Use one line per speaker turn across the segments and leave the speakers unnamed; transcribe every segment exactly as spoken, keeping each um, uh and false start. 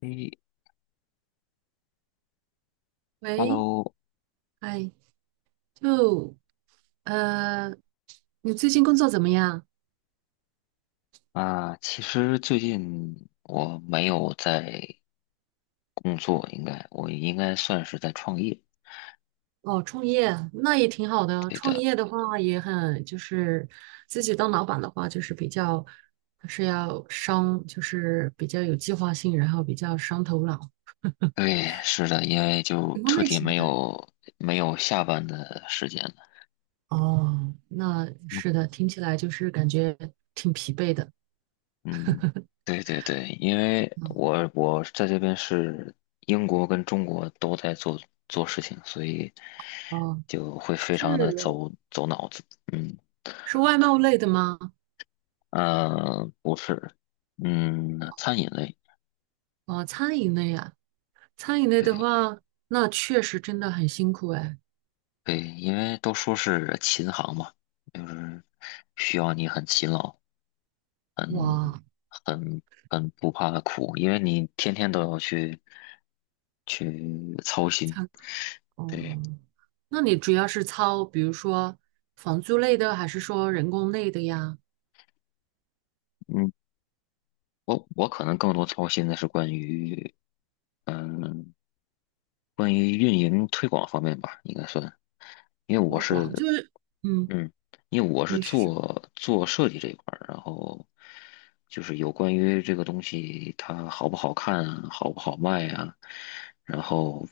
诶
喂，
，Hello，
哎，就呃，你最近工作怎么样？
啊，其实最近我没有在工作，应该我应该算是在创业。
哦，创业那也挺好的。
对
创
的。
业的话也很，就是自己当老板的话，就是比较还是要伤，就是比较有计划性，然后比较伤头脑。
对，是的，因为就
什么
彻
类
底没
型的？
有没有下班的时间了。
哦，那
嗯。
是的，听起来就是感觉挺疲惫的。
嗯，对对对，因为我我在这边是英国跟中国都在做做事情，所以
哦，
就会非常的
是
走走脑子。嗯。
是外贸类的吗？
呃，不是。嗯，餐饮类。
哦，餐饮类啊，餐饮类的
对。
话，那确实真的很辛苦哎。
对，因为都说是琴行嘛，就是需要你很勤劳，很
哇，
很很不怕苦，因为你天天都要去去操心。
参
对。
哦，那你主要是操，比如说房租类的，还是说人工类的呀？
嗯，我我可能更多操心的是关于嗯关于运营推广方面吧，应该算，因为我
推广就
是。
是，嗯，
嗯，因为我是
你是
做做设计这一块儿，然后就是有关于这个东西它好不好看啊，好不好卖啊，然后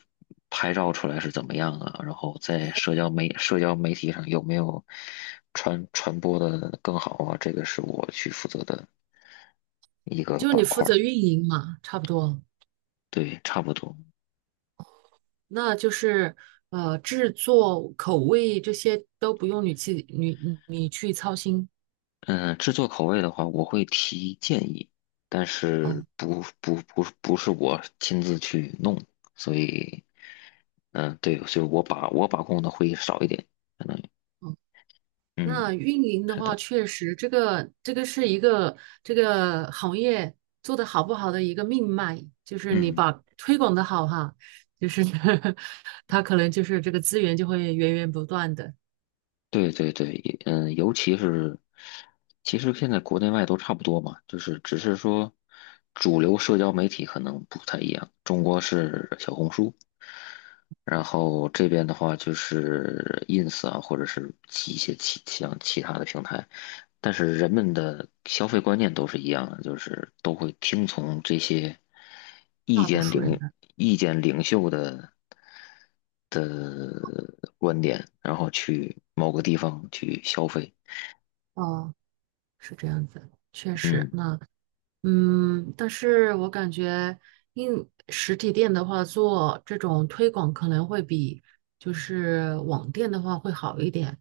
拍照出来是怎么样啊，然后在社交媒社交媒体上有没有传传播的更好啊，这个是我去负责的一个
就是你
板
负
块儿。
责运营嘛，差不多。
对，差不多。
那就是呃，制作口味这些都不用你去你你去操心。
嗯，制作口味的话，我会提建议，但
哦，
是
哦，
不不不不是我亲自去弄，所以，嗯，对，所以我把我把控的会少一点，可能。嗯，
那运营的
是
话，
的。
确实这个这个是一个这个行业做得好不好的一个命脉，就是你
嗯，
把推广的好哈，就是 他可能就是这个资源就会源源不断的，
对对对，也。嗯，尤其是，其实现在国内外都差不多嘛，就是只是说，主流社交媒体可能不太一样，中国是小红书。然后这边的话就是 ins 啊，或者是其一些其像其他的平台，但是人们的消费观念都是一样的，就是都会听从这些意
大多
见
数人
领
的。
意见领袖的的观点，然后去某个地方去消费。
哦，是这样子，确实
嗯。
那。嗯，但是我感觉应实体店的话，做这种推广可能会比就是网店的话会好一点。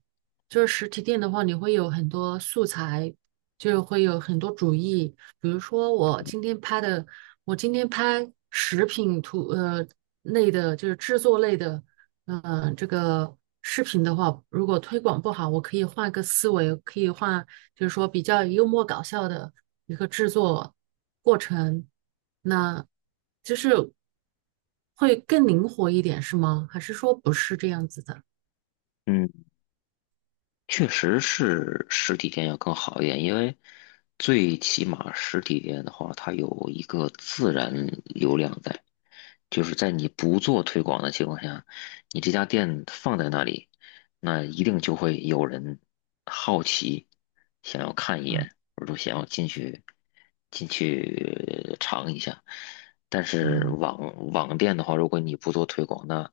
就是实体店的话，你会有很多素材，就会有很多主意。比如说我今天拍的，我今天拍食品图呃类的，就是制作类的，嗯、呃这个视频的话，如果推广不好，我可以换个思维，可以换，就是说比较幽默搞笑的。一个制作过程，那就是会更灵活一点，是吗？还是说不是这样子的？
嗯。确实是实体店要更好一点，因为最起码实体店的话，它有一个自然流量在，就是在你不做推广的情况下，你这家店放在那里，那一定就会有人好奇，想要看一
啊，
眼，或者说想要进去进去尝一下。但是
哦，
网网店的话，如果你不做推广，那。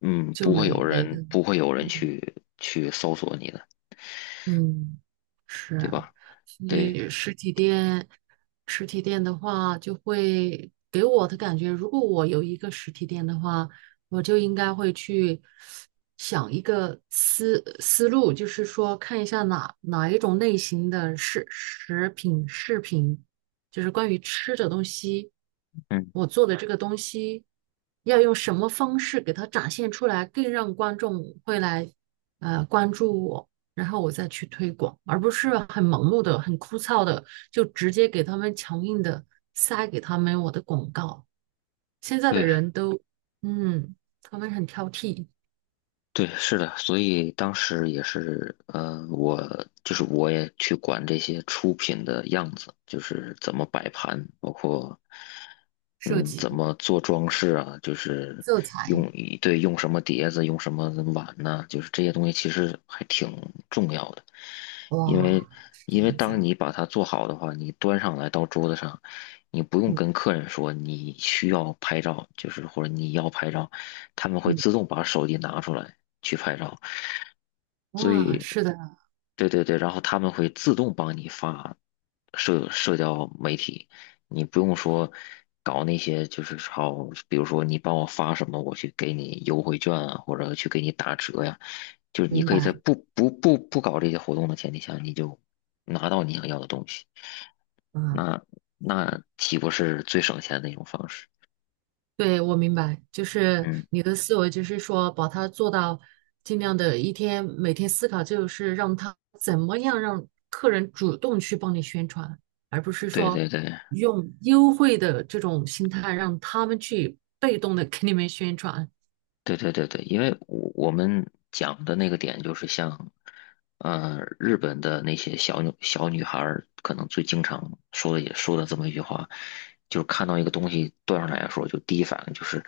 嗯，
就
不会有
没没的，
人不会有人
嗯，
去去搜索你的，
嗯，
对
是，
吧？
所
对。
以实体店，实体店的话，就会给我的感觉，如果我有一个实体店的话，我就应该会去想一个思思路，就是说看一下哪哪一种类型的食食品饰品，就是关于吃的东西，
嗯，
我做的这个东西要用什么方式给它展现出来，更让观众会来呃关注我。然后我再去推广，而不是很盲目的、很枯燥的，就直接给他们强硬的塞给他们我的广告。现在的
对
人都，嗯，他们很挑剔。
对，是的。所以当时也是，呃，我就是我也去管这些出品的样子，就是怎么摆盘，包括
设
嗯
计、
怎么做装饰啊，就是
色彩，
用一对用什么碟子，用什么碗呢？就是这些东西其实还挺重要的。因为
哇，是这
因为
样子
当
啊。
你把它做好的话，你端上来到桌子上，你不用
嗯，
跟客人说你需要拍照，就是或者你要拍照，他们会
嗯，
自动把手机拿出来去拍照。所
啊，
以。
是的，
对对对，然后他们会自动帮你发社社交媒体，你不用说搞那些，就是好，比如说你帮我发什么，我去给你优惠券啊，或者去给你打折呀，就是你
明
可以在
白，
不不不不搞这些活动的前提下，你就拿到你想要的东西，
啊。
那那岂不是最省钱的一种方式？
对，我明白，就是
嗯，
你的思维，就是说把它做到尽量的一天，每天思考，就是让他怎么样让客人主动去帮你宣传，而不是
对
说
对对。
用优惠的这种心态让他们去被动的给你们宣传。
对对对对，因为我我们讲的那个点就是像，呃，日本的那些小女小女孩儿，可能最经常说的也说的这么一句话，就是看到一个东西端上来的时候，就第一反应就是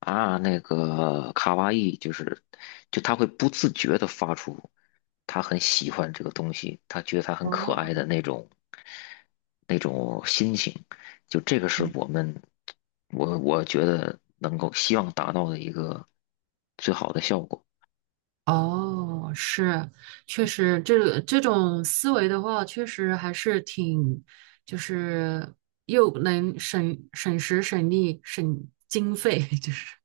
啊，那个卡哇伊，就是就她会不自觉的发出，她很喜欢这个东西，她觉得它很
哦，
可爱的那种那种心情。就这个是我们，我我觉得能够希望达到的一个最好的效果。
哦，是，确实，这这种思维的话，确实还是挺，就是又能省省时省力省经费，就是。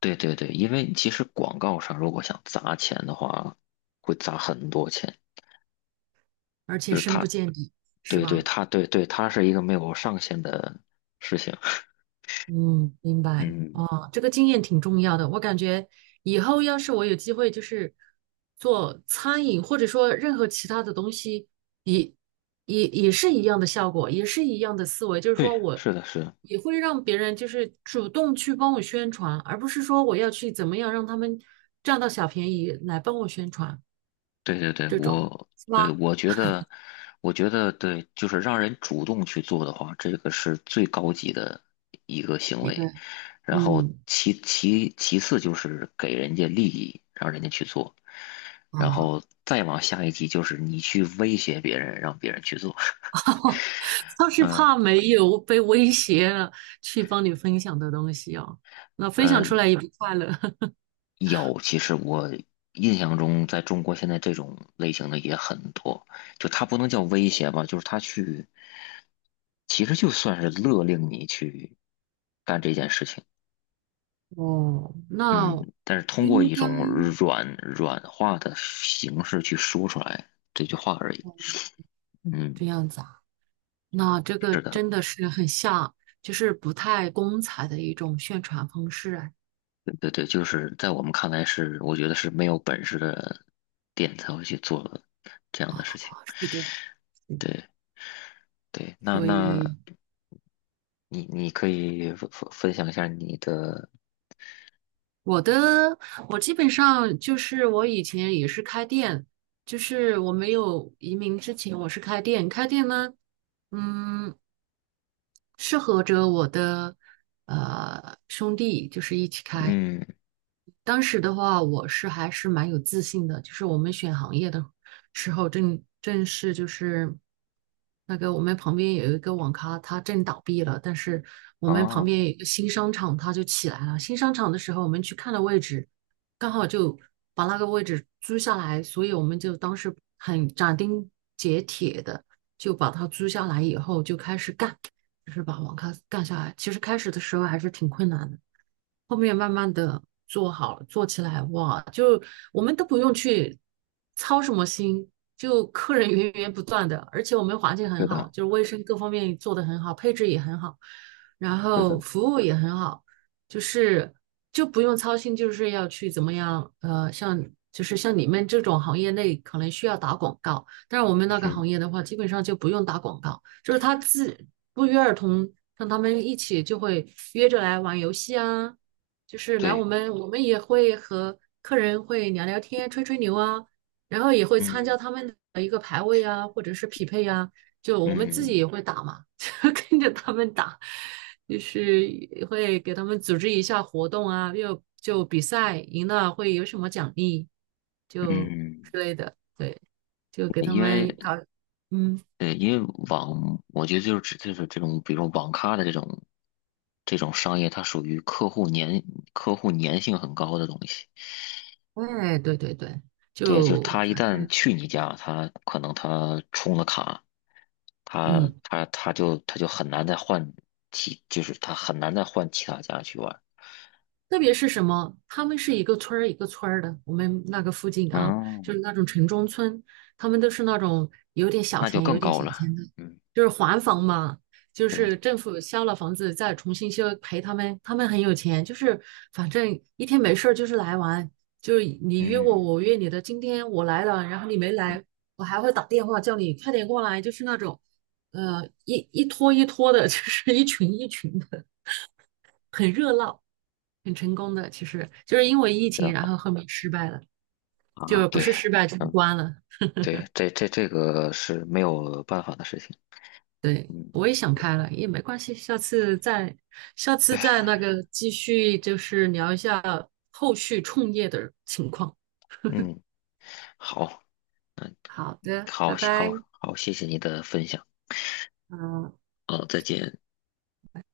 对对对，因为其实广告上如果想砸钱的话，会砸很多钱。
而且深不见底，是
对对，
吧？
它对对，它是一个没有上限的事情。
嗯，明白。
嗯，
哦，这个经验挺重要的。我感觉以后要是我有机会，就是做餐饮，或者说任何其他的东西，也也也是一样的效果，也是一样的思维。就是
对，
说我
是的，是的。
也会让别人就是主动去帮我宣传，而不是说我要去怎么样让他们占到小便宜来帮我宣传
对对对，
这种，
我
是
对
吧？
我觉得，我觉得对，就是让人主动去做的话，这个是最高级的一个行
一个，
为。然后
嗯，
其其其次就是给人家利益，让人家去做。然
啊。
后再往下一级就是你去威胁别人，让别人去做。
他是
嗯
怕没有被威胁了去帮你分享的东西哦，那分
嗯。
享
呃
出来也不快乐。
有，其实我印象中，在中国现在这种类型的也很多，就他不能叫威胁吧，就是他去，其实就算是勒令你去干这件事情。
哦，那
嗯，但是通过
应
一
该
种软软化的形式去说出来这句话而已。嗯，
这样子啊。那这个
是的。
真的是很像，就是不太光彩的一种宣传方式啊。
对对对，就是在我们看来是，我觉得是没有本事的店才会去做这样的事情。
是的，嗯，
对。对，那
所
那
以
你你可以分分分享一下你的。
我的，我基本上就是我以前也是开店，就是我没有移民之前我是开店，开店呢。嗯，适合着我的呃兄弟，就是一起开。
嗯，
当时的话，我是还是蛮有自信的，就是我们选行业的时候正，正是就是那个我们旁边有一个网咖，它正倒闭了，但是我们旁
哦，
边有一个新商场，它就起来了。新商场的时候，我们去看了位置，刚好就把那个位置租下来，所以我们就当时很斩钉截铁的就把它租下来以后就开始干。就是把网咖干下来。其实开始的时候还是挺困难的，后面慢慢的做好了，做起来哇，就我们都不用去操什么心，就客人源源不断的，而且我们环境
是
很好，
的，
就是卫生各方面做得很好，配置也很好，然
是
后
的。
服务也很好，就是就不用操心，就是要去怎么样，呃，像。就是像你们这种行业内可能需要打广告，但是我们那个
嗯，
行业的话，基本上就不用打广告，就是他自不约而同让他们一起就会约着来玩游戏啊，就是来我
对。
们，我们也会和客人会聊聊天、吹吹牛啊，然后也会参
嗯
加他们的一个排位啊，或者是匹配啊，就我们自
嗯
己也会打嘛，就跟着他们打，就是也会给他们组织一下活动啊，又就比赛赢了会有什么奖励，就
嗯，
之类的，对，就给他
因为
们搞，嗯。
呃，因为网，我觉得就是指就是这种，比如网咖的这种这种商业，它属于客户粘客户粘性很高的东西。
哎，对对对，
对，就是
就
他一
反
旦
正
去你家，他可能他充了卡，他
嗯，
他他就他就很难再换其，就是他很难再换其他家去玩。
特别是什么，他们是一个村儿一个村儿的，我们那个附近啊，
嗯，
就是那种城中村，他们都是那种有点小
那就
钱、
更
有点
高
小
了。
钱的，
嗯，
就是还房嘛，就
对。
是政府销了房子再重新修，赔他们，他们很有钱，就是反正一天没事儿就是来玩，就是你约我，
嗯，
我约你的，今天我来了，然后你没来，我还会打电话叫你快点过来，就是那种，呃，一一拖一拖的，就是一群一群的，很热闹。很成功的，其实就是因为疫
真
情，然
好
后后面失败了，
啊。
就不
对。
是失败就是
嗯，
关了。
对，这这这个是没有办法的事情。
对，
嗯，
我也想
对
开了，也没关系，下次再，下次
对。
再那个继续，就是聊一下后续创业的情况。
嗯，好，
好的，
好，
拜
好，
拜。
好，谢谢你的分享。
嗯。
嗯，再见。